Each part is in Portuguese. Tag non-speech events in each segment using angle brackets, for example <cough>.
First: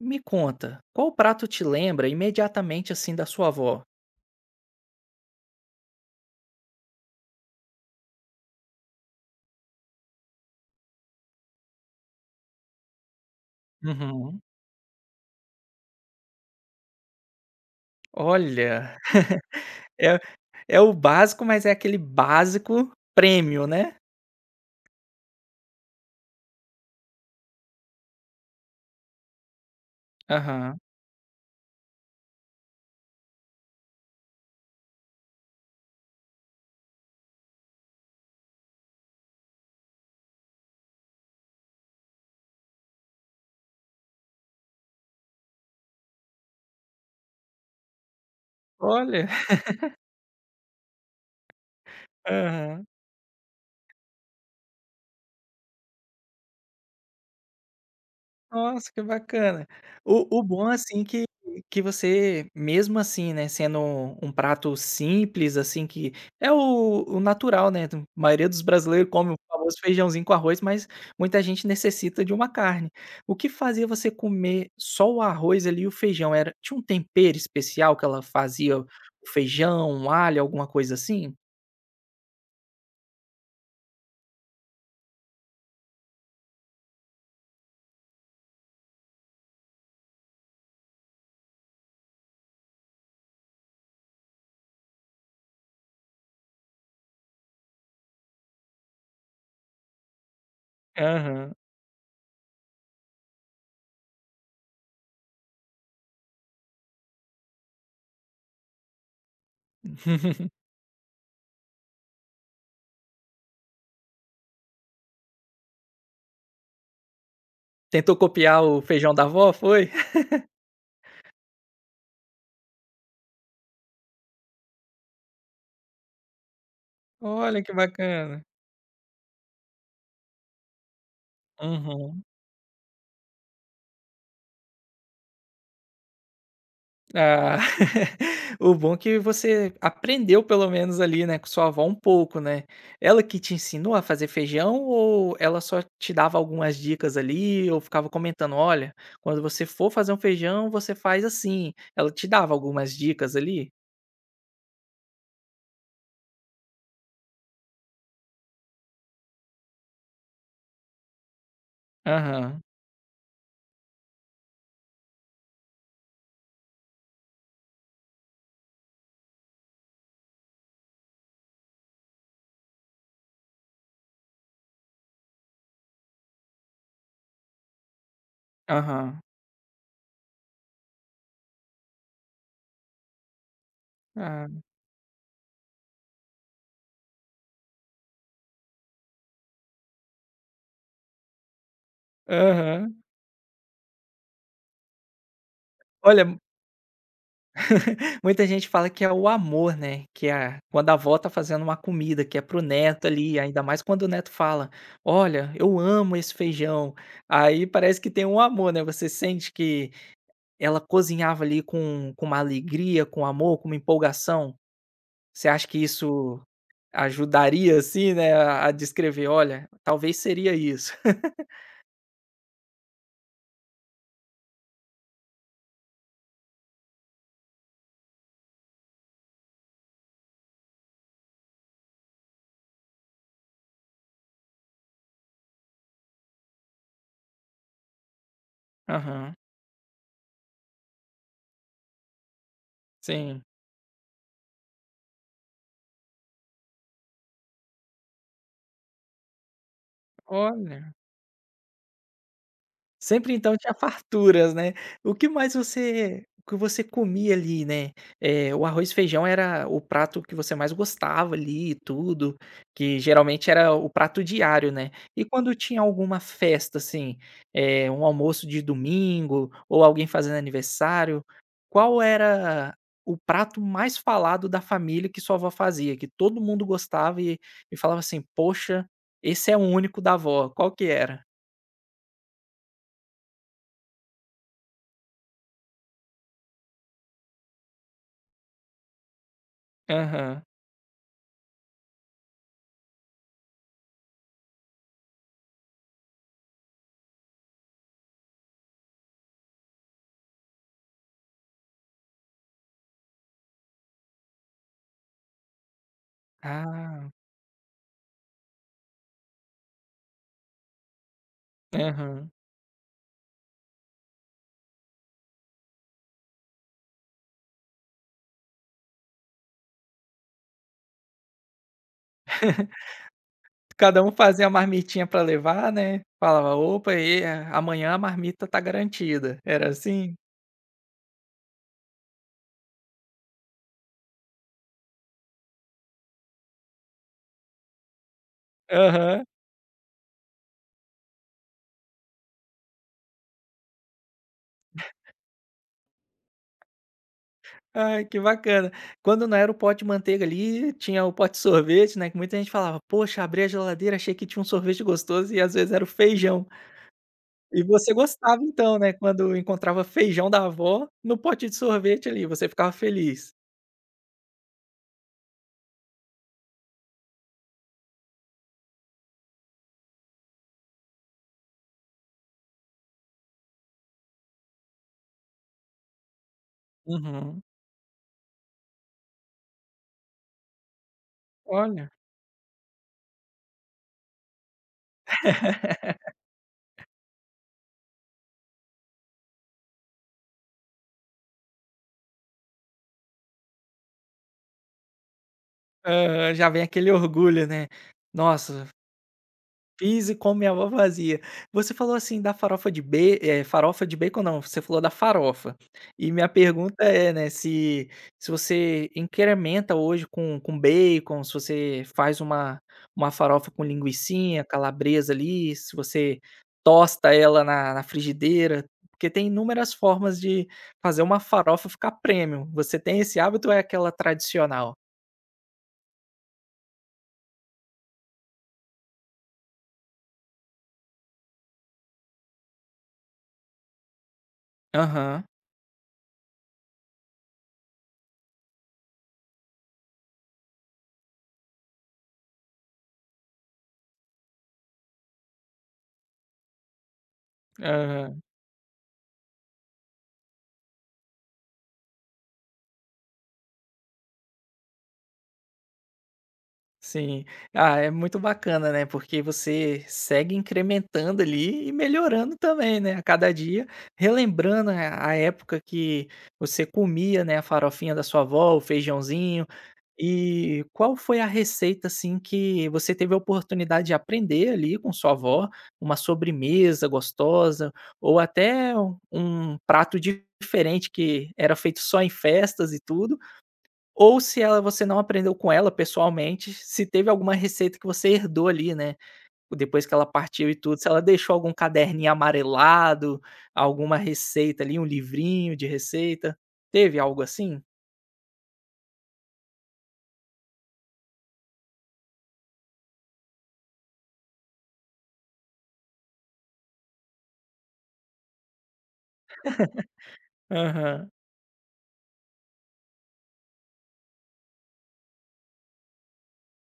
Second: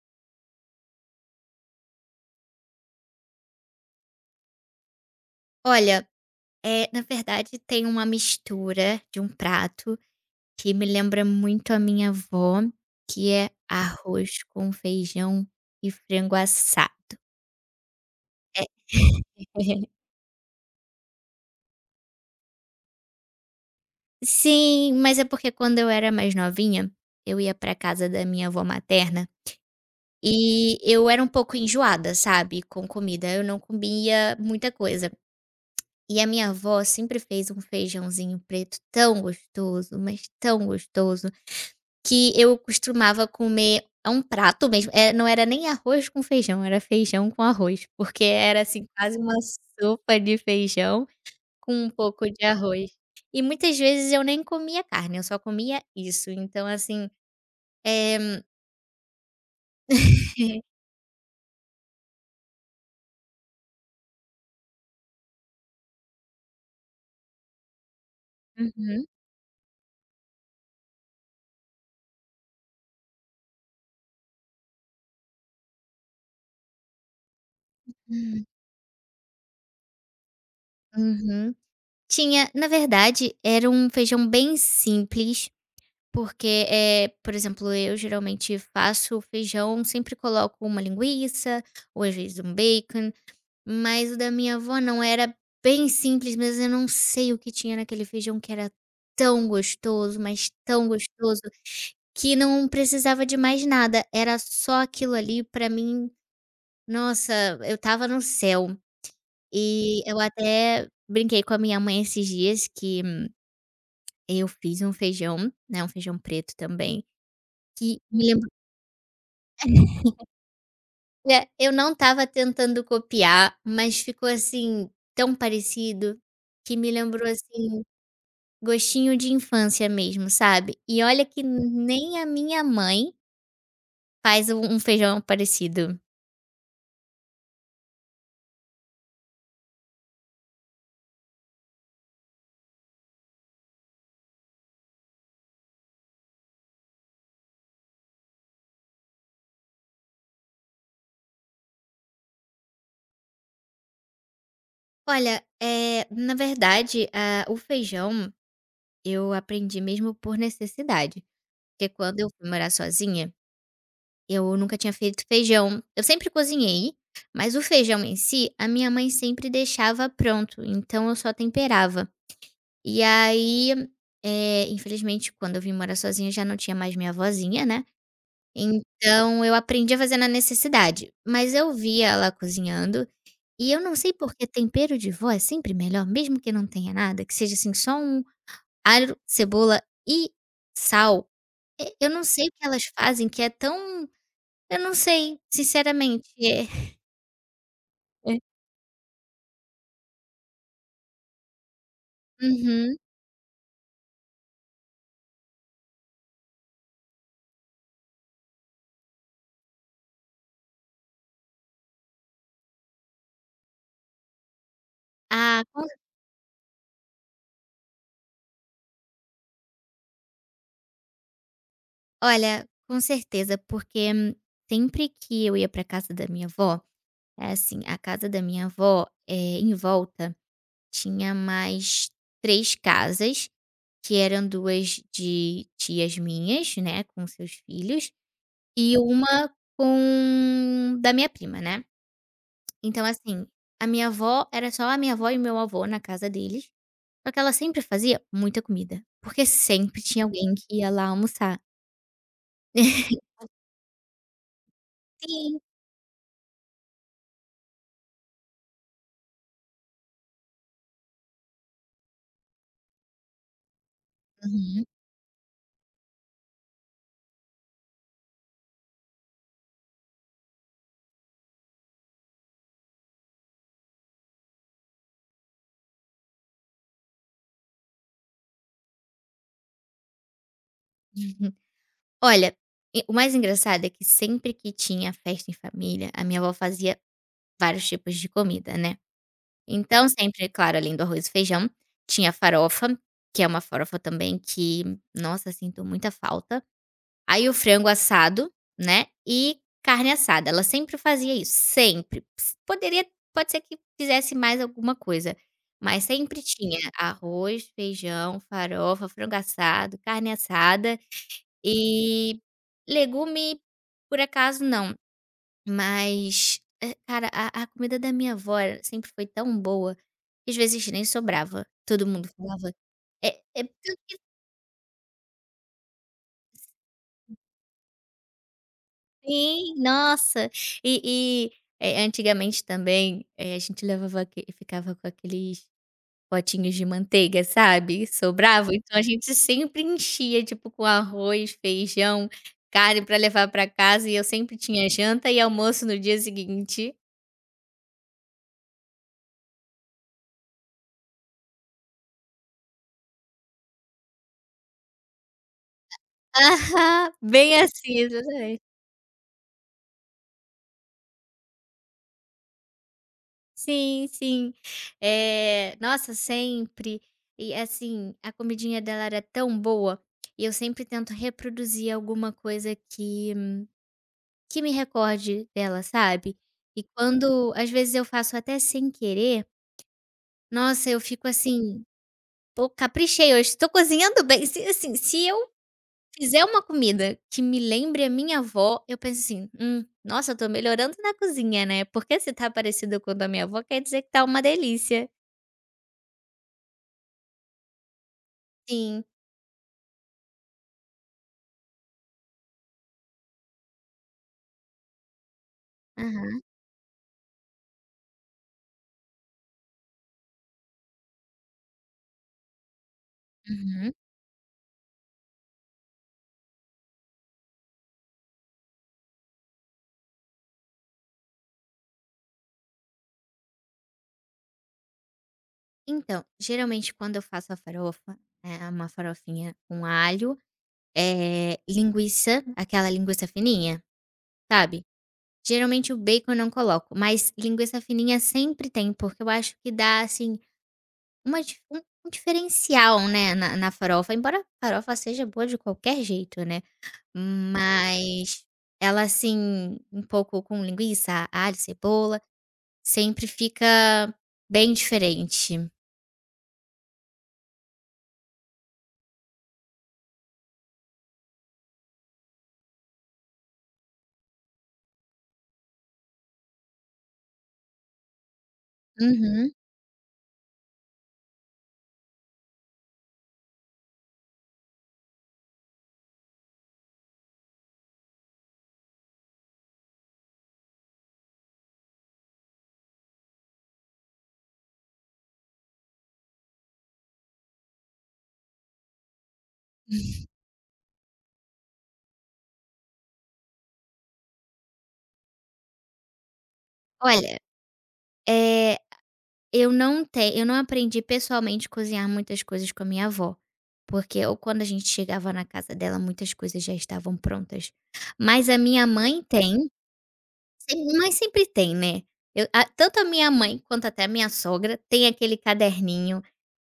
Me conta, qual prato te lembra imediatamente, assim, da sua avó? Olha, na verdade tem uma mistura de um prato que me lembra muito a minha avó, que é arroz Uhum. com feijão e frango assado. É. Olha, <laughs> é é o básico, mas é aquele básico prêmio, né? Sim, mas é porque quando eu era mais novinha, eu ia pra casa da minha avó materna, e Aham. eu era um pouco enjoada, sabe, com comida, eu não comia muita coisa. E a minha avó sempre fez um feijãozinho preto tão gostoso, mas tão gostoso. Que eu costumava comer é um prato mesmo, não era nem arroz com feijão, era feijão com arroz, porque era, assim, quase Olha. uma sopa de feijão com um pouco <laughs> de Aham. arroz. E muitas vezes eu nem comia carne, eu só comia isso, então assim, eh Nossa, que bacana. O <laughs> bom, assim, que você, mesmo assim, né, sendo um prato simples, assim, que é o natural, né, do maioria dos Uhum. brasileiros come o famoso feijãozinho com arroz, mas muita gente necessita de uma carne. O que fazia você comer só o arroz ali e o feijão? Era tinha um tempero especial que ela fazia o feijão, um alho, alguma coisa assim? Uhum. Tinha na verdade, era um feijão bem simples, porque, por exemplo, eu geralmente faço feijão, sempre coloco uma linguiça, ou às vezes um bacon. Mas o da minha avó não, era bem simples, mas eu não sei o que tinha naquele feijão que era tão gostoso, mas tão gostoso, Aham. que não precisava de mais nada, era só aquilo ali pra mim, nossa, eu tava no céu. E eu <laughs> até brinquei com a minha mãe esses dias que eu fiz um feijão, né, um feijão preto também, que Tentou me lembro. copiar o feijão da avó, foi? <laughs> <laughs> É, eu não tava tentando copiar, mas ficou assim tão parecido, que me lembrou Olha, que assim. bacana. Gostinho de infância mesmo, sabe. E olha que nem Uhum. a minha mãe faz um feijão parecido. Ah, <laughs> o bom é que você aprendeu pelo menos ali, né, com sua avó um pouco, né. Ela que te ensinou a fazer feijão ou ela só te dava algumas dicas ali ou ficava comentando: "Olha, quando você for fazer um feijão, você faz assim". Ela te dava algumas dicas ali? Olha, na verdade, ah, o feijão eu aprendi mesmo por necessidade, porque quando eu fui Aham, morar sozinha, eu nunca tinha feito feijão. Eu sempre cozinhei, mas o feijão em si, a minha mãe sempre deixava pronto, então eu só temperava. E aí, infelizmente quando eu vim morar sozinha já não tinha mais minha vozinha, né. aham. Então eu aprendi a fazer na necessidade, mas eu via ela cozinhando, e eu não sei porque Ah, tempero de vó é sempre melhor, mesmo que não tenha nada, que seja, assim, só um alho, cebola e sal. E eu não sei o que elas aham. fazem que é tão, eu não sei, sinceramente. Olha. É. Muita <laughs> gente fala que é o amor, né, que é a quando a avó tá fazendo uma comida, que é pro Uhum. neto ali, ainda mais quando o neto fala: "Olha, eu amo esse feijão". Aí parece que tem um amor, né, você sente que ela cozinhava ali com uma alegria, com amor, com uma empolgação. Você Ah, acha que com isso ajudaria, assim, né, a descrever: "Olha, talvez seria isso". <laughs> olha, com certeza, porque sempre que eu ia para casa da minha avó, é assim, a casa da minha avó, em volta tinha mais 3 casas que eram 2 de tias minhas, né, com seus filhos, e Aham, uma com da minha prima, né. Então, sim. assim, a minha avó era só a minha avó e meu avô na casa deles, só que ela sempre fazia muita comida, porque sempre tinha alguém que ia Olha. lá almoçar. Sempre então tinha farturas, né. O que mais Sim. você o que você comia ali, né, eh, o arroz e feijão era o prato que você mais gostava ali e tudo, que geralmente era o prato diário, Uhum. né. E quando tinha alguma festa, assim, eh, um almoço de domingo ou alguém fazendo aniversário, qual era o prato mais falado da família que sua avó fazia, que todo mundo gostava e falava assim: "Poxa, esse é o único da avó", qual que era? <laughs> Olha, e o mais engraçado é que sempre que tinha festa em família, a minha avó fazia vários tipos de comida, né. Então Aham. sempre, claro, além do arroz e feijão, tinha farofa, que é uma farofa também que, nossa, sinto muita falta. Aí o frango assado, né, e carne assada. Ela sempre fazia isso, sempre. Ps poderia Pode ser que fizesse mais alguma coisa, mas sempre tinha Ah. arroz, feijão, farofa, frango assado, carne assada Aham. e legume, por acaso, não. Mas, cara, a comida da minha avó era sempre foi tão boa. Às vezes nem sobrava, todo mundo falava: <laughs> "É é Cada um fazia a marmitinha para levar, né, falava: "Opa, e é, amanhã a marmita tá garantida". Era também, assim? nossa!" E, antigamente também, a gente levava aque ficava com aqueles potinhos de manteiga, sabe, sobrava, então a Aham. gente sempre enchia, tipo, com arroz, feijão, carne para levar para casa e eu sempre tinha janta e almoço no dia seguinte. Ai, que bacana. Quando não era o pote de manteiga ali, tinha o pote de sorvete, né, que muita gente falava: "Poxa, abri a geladeira, achei que tinha um sorvete gostoso", e às vezes era o feijão. Aham, bem E você assim, gostava exatamente. então, né, quando encontrava feijão da avó no pote de sorvete ali, você ficava feliz? Sim, sim. É, nossa, sempre. E assim, a comidinha dela era tão boa, e eu sempre tento reproduzir alguma coisa que me recorde dela, sabe. E Uhum. quando às vezes eu faço até sem querer, nossa, eu fico assim: Olha. "Pô, caprichei hoje, tô cozinhando bem". Se assim, se eu fizer uma comida que me lembre a minha avó, eu penso assim: nossa, eu tô melhorando na cozinha, né, porque se tá parecido com a da minha avó, quer dizer que tá uma delícia". Aham, já vem aquele orgulho, né. "Nossa, Sim. fiz e como minha avó fazia". Você falou assim da farofa de farofa de bacon não, você falou da farofa. E minha Aham, pergunta é, né, se se você incrementa hoje com bacon, se você faz uma farofa com uhum. linguicinha, calabresa ali, se você tosta ela na frigideira, porque tem inúmeras formas de fazer uma farofa ficar premium. Você tem esse hábito ou é aquela tradicional? Então, geralmente quando eu faço a farofa, é uma farofinha com alho, linguiça, aquela linguiça fininha, sabe. Aham, Geralmente o bacon eu não coloco, mas linguiça fininha sempre tem, porque eu acho que dá, assim, uma dif um um diferencial, né, na farofa, embora a farofa seja boa de qualquer jeito, né, aham. mas ela, assim, um pouco com linguiça, alho, cebola, sempre fica bem diferente. Sim. Ah, é muito bacana, né, porque você segue incrementando ali e melhorando também, né, a cada dia, relembrando a época que você comia, né, a farofinha da sua avó, o feijãozinho. Uhum. E qual foi a receita, assim, que você teve a oportunidade de aprender ali com sua avó, uma sobremesa gostosa ou até um prato diferente que era feito só em festas e tudo, ou se ela você não aprendeu com ela pessoalmente, se teve alguma receita que você herdou ali, né, depois que ela partiu e tudo, se ela deixou algum caderninho amarelado, alguma receita ali, um livrinho de receita. Teve algo Olha, assim? eh, eu não aprendi pessoalmente cozinhar muitas coisas com a minha avó, porque eu quando a gente chegava na casa dela muitas coisas já estavam prontas. Mas a minha mãe tem, sem Aham. mas sempre tem, né. Eu a Tanto a minha mãe quanto até a minha sogra tem aquele caderninho,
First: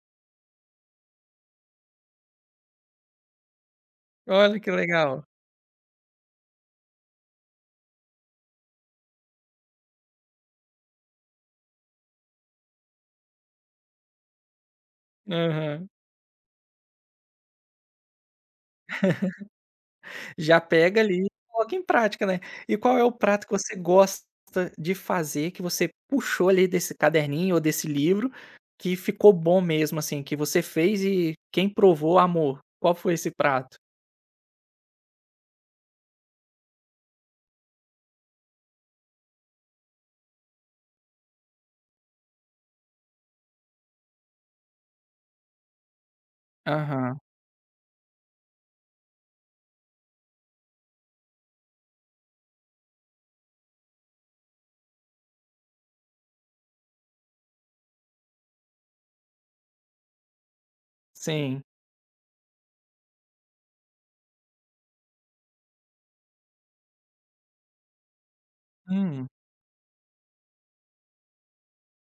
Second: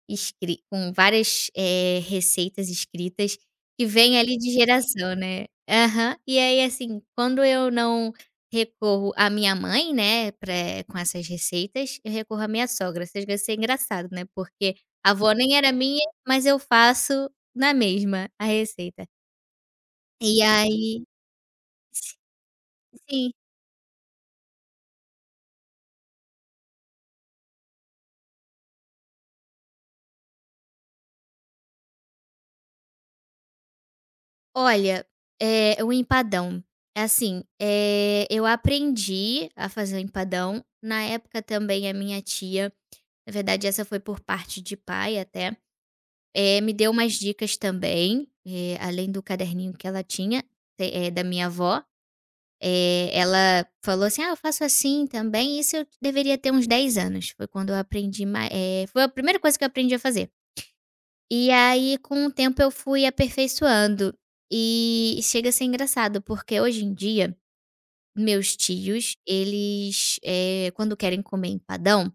Escri com várias, receitas escritas que vêm ali de Olha que geração, legal. né. Aham. E aí, assim, quando eu não recorro à minha mãe, né, pra com essas receitas, eu recorro à minha sogra. Chega a ser engraçado, né, porque a avó nem era Aham. minha, mas eu faço na mesma a receita. E Já pega aí ali e coloca em prática, né. E qual é o sim. prato que você gosta de fazer, que você puxou ali desse caderninho ou desse livro, que ficou bom mesmo, assim, que você fez e quem provou amor? Qual foi esse prato? Olha, o empadão. É assim, eu aprendi a fazer o empadão. Na época também a minha tia. Na verdade, essa foi por parte de pai até. Me deu umas Aham, dicas também, além do caderninho que ela tinha, da minha avó. Ela falou assim: "Ah, eu faço assim também", isso eu deveria ter uns 10 anos, foi quando eu aprendi, foi a primeira coisa que eu aprendi a fazer. E sim. aí, com o tempo, eu fui aperfeiçoando. E chega a ser engraçado, porque hoje em dia, meus tios, Hum, eles, quando querem comer empadão,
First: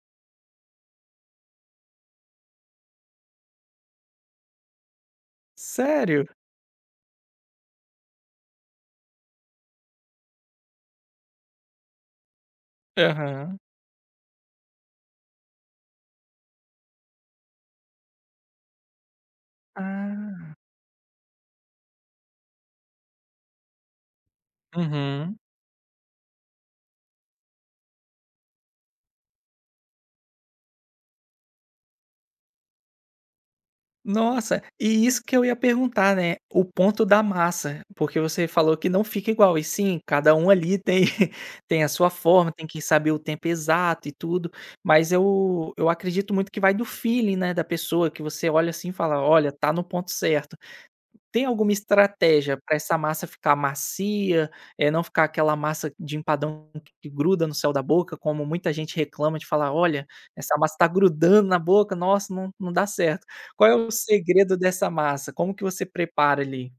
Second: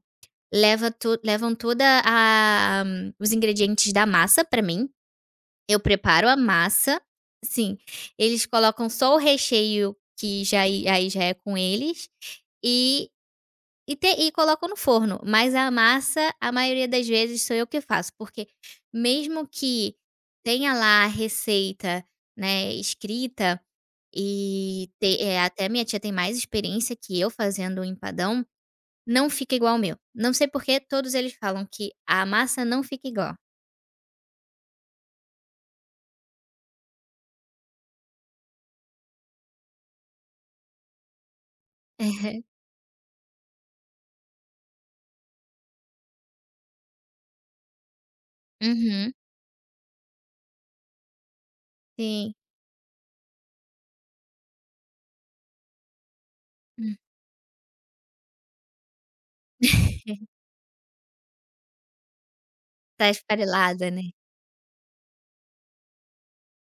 Levam toda a os ingredientes da massa pra mim, eu preparo sério? a massa, sim, eles colocam só o recheio que já aí já é com eles, e Aham. e te e colocam no forno, mas a massa, a maioria das vezes sou eu que faço, porque mesmo que Ah, tenha lá a receita, né, escrita uhum. até minha tia tem mais experiência que eu fazendo o empadão, não fica igual ao meu. Não sei por que todos eles falam que a massa não fica igual. Nossa, e isso que eu ia perguntar, né, o ponto da massa, porque você falou que não fica igual, e sim, cada um ali tem <laughs> tem a sua forma, <laughs> tem que saber o tempo exato e tudo, mas eu acredito muito que vai do feeling, né, da pessoa, que você olha assim e Uhum, fala: "Olha, tá no ponto certo". Tem alguma sim. estratégia para essa massa ficar macia, não ficar aquela massa de empadão Hum. que gruda no céu da boca, como muita gente reclama de falar: <laughs> "Olha, essa massa está grudando na boca, nossa, não dá Tá certo". Qual é o esfarelada, né. segredo dessa massa? Como que você prepara ali?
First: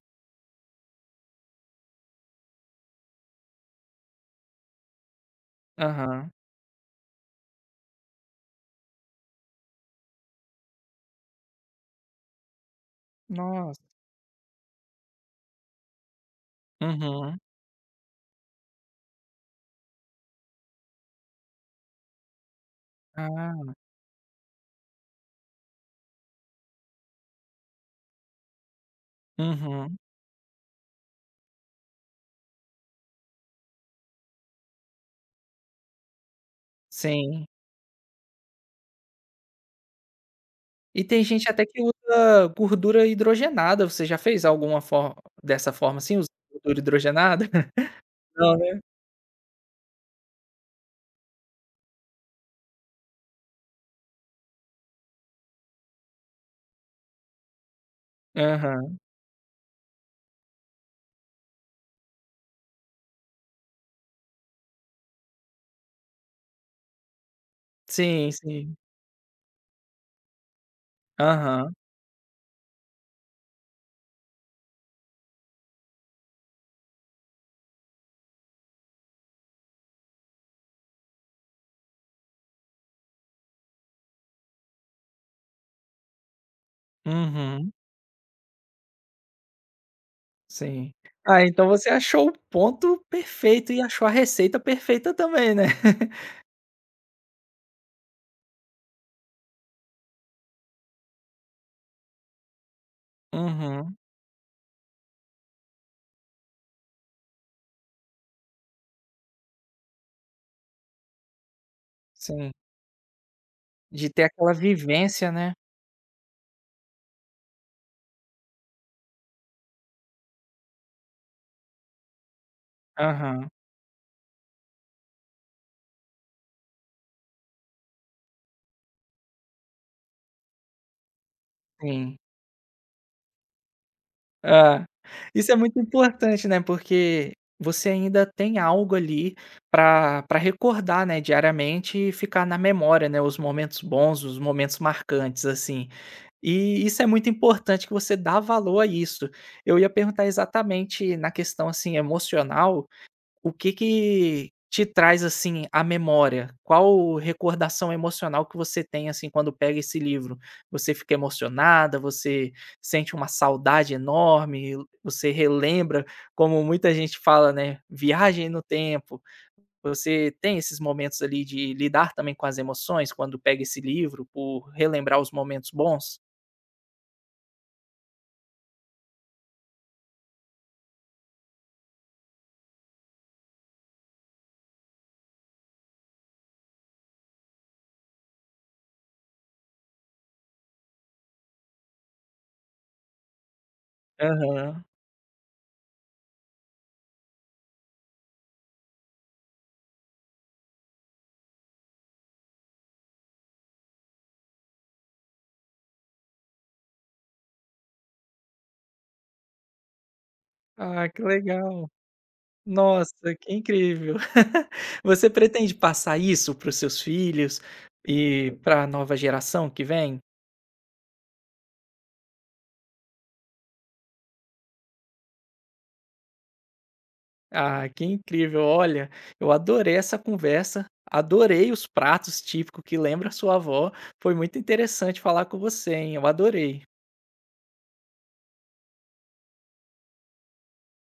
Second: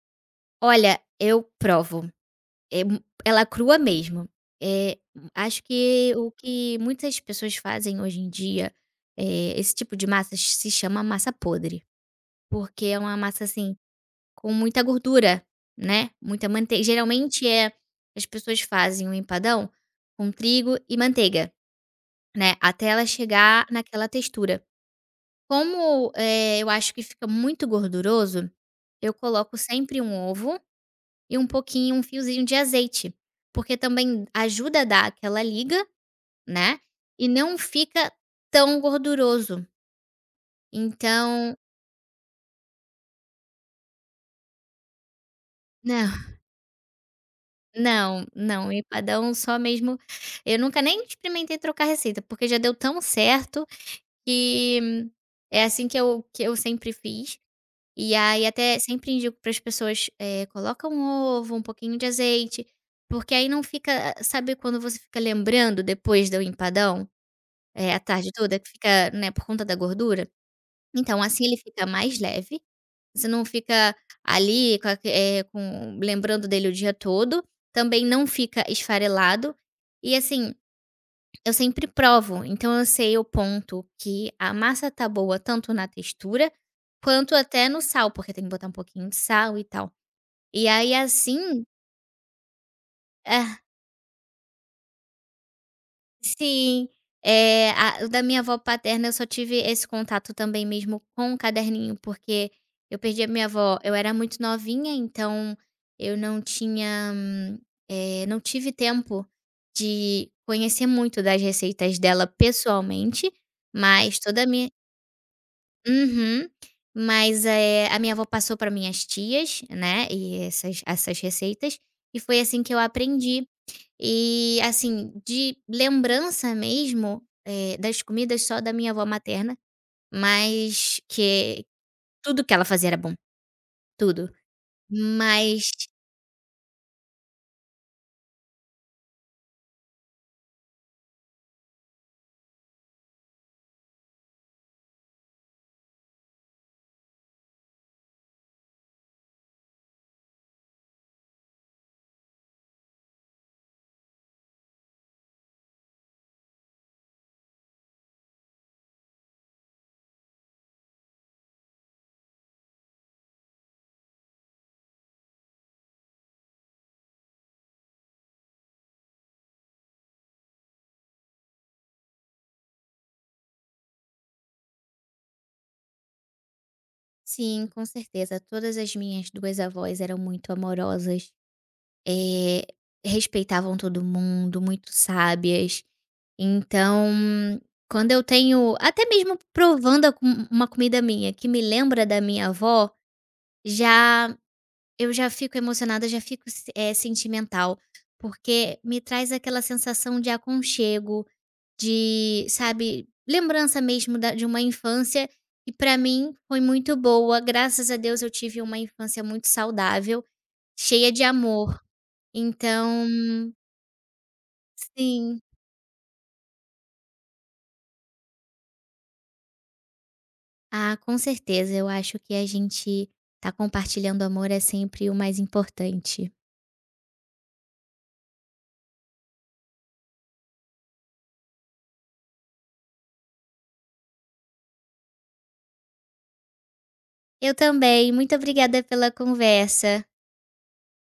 Olha, eu provo, eh, mu ela crua mesmo. Eh, acho que o Aham. que muitas pessoas fazem hoje em dia, esse tipo de massa se chama massa podre, porque é uma massa, assim, Nossa. com muita gordura, né, muita mante Uhum. geralmente, as pessoas fazem um empadão com trigo e manteiga. Né, até ela chegar Ah. naquela textura. Como, eu acho que fica muito gorduroso, eu coloco Uhum. sempre um ovo e um pouquinho, um fiozinho de azeite, porque também ajuda a dar aquela liga, né, e Sim. não fica tão gorduroso. E tem gente Então até que usa gordura hidrogenada, você já fez alguma forma dessa forma não, <laughs> assim, usando gordura hidrogenada? <laughs> não, Não, não, né? empadão só mesmo eu nunca nem experimentei trocar receita, porque já deu tão certo que é assim que eu sempre fiz. E aí até Aham. sempre indico para as pessoas, coloca um ovo, um pouquinho de azeite, porque aí não fica, ah, sabe quando você fica lembrando depois do empadão, a tarde Sim, toda que sim. fica, né, por conta da gordura? Então assim ele Aham. fica mais leve, você não fica ali com com lembrando dele o dia todo, também não fica esfarelado, e assim eu sempre provo, então eu sei o ponto que a massa tá boa tanto na textura, quanto até Uhum, no sal, porque tem que botar um pouquinho de sal e tal. E aí sim. Ah, assim, então você achou o ponto ah, perfeito e achou a receita perfeita também, né. <laughs> sim, eh, a o da minha avó paterna eu só tive esse contato também mesmo com o caderninho, porque eu perdi a minha avó, eu Uhum, era muito novinha, então eu não tinha, não tive tempo de conhecer muito das receitas dela sim. pessoalmente, De mas ter toda a aquela minha. vivência, né. Uhum. Mas, a minha avó passou para minhas tias, né, e essas receitas, e foi assim que eu aprendi. Aham, E, assim, de lembrança mesmo, das comidas só da minha avó materna, mas que sim. tudo que ela fazia era bom, tudo. Ah. Isso é Mas muito importante, né, porque você ainda tem algo ali para para recordar, né, diariamente e ficar na memória, né, os momentos bons, os momentos marcantes, assim. E isso é muito importante que você dá valor a isso. Eu ia perguntar exatamente na questão, assim, emocional. O que que te traz, assim, a memória? Qual recordação emocional que você tem, assim, quando pega esse livro? Você fica emocionada? Você sente uma saudade enorme? Você relembra, como muita gente fala, né, viagem no tempo? Você tem esses momentos ali de lidar também com as emoções quando pega esse livro, por relembrar os momentos bons? sim, com certeza, todas as minhas 2 avós eram muito amorosas. Eh, respeitavam todo mundo, muito sábias. Então, quando eu tenho até mesmo provando a co uma comida minha que me lembra da minha avó, já Aham. eu já fico emocionada, já fico se eh, sentimental, porque me traz aquela sensação de aconchego, de, sabe, lembrança mesmo da de uma infância que para mim foi muito boa. Graças a Deus eu tive uma infância muito saudável, Ah, cheia de que amor. legal. Então Nossa, que incrível. <laughs> Você sim. pretende passar isso para os seus filhos e para a nova geração que vem? Ah, com certeza, eu acho que a gente tá compartilhando amor é sempre o mais importante. Ah, que incrível. Olha, eu adorei essa conversa, adorei os pratos típicos que lembra a sua avó. Foi muito interessante falar com você, hein. Eu adorei. Eu também, muito obrigada pela conversa.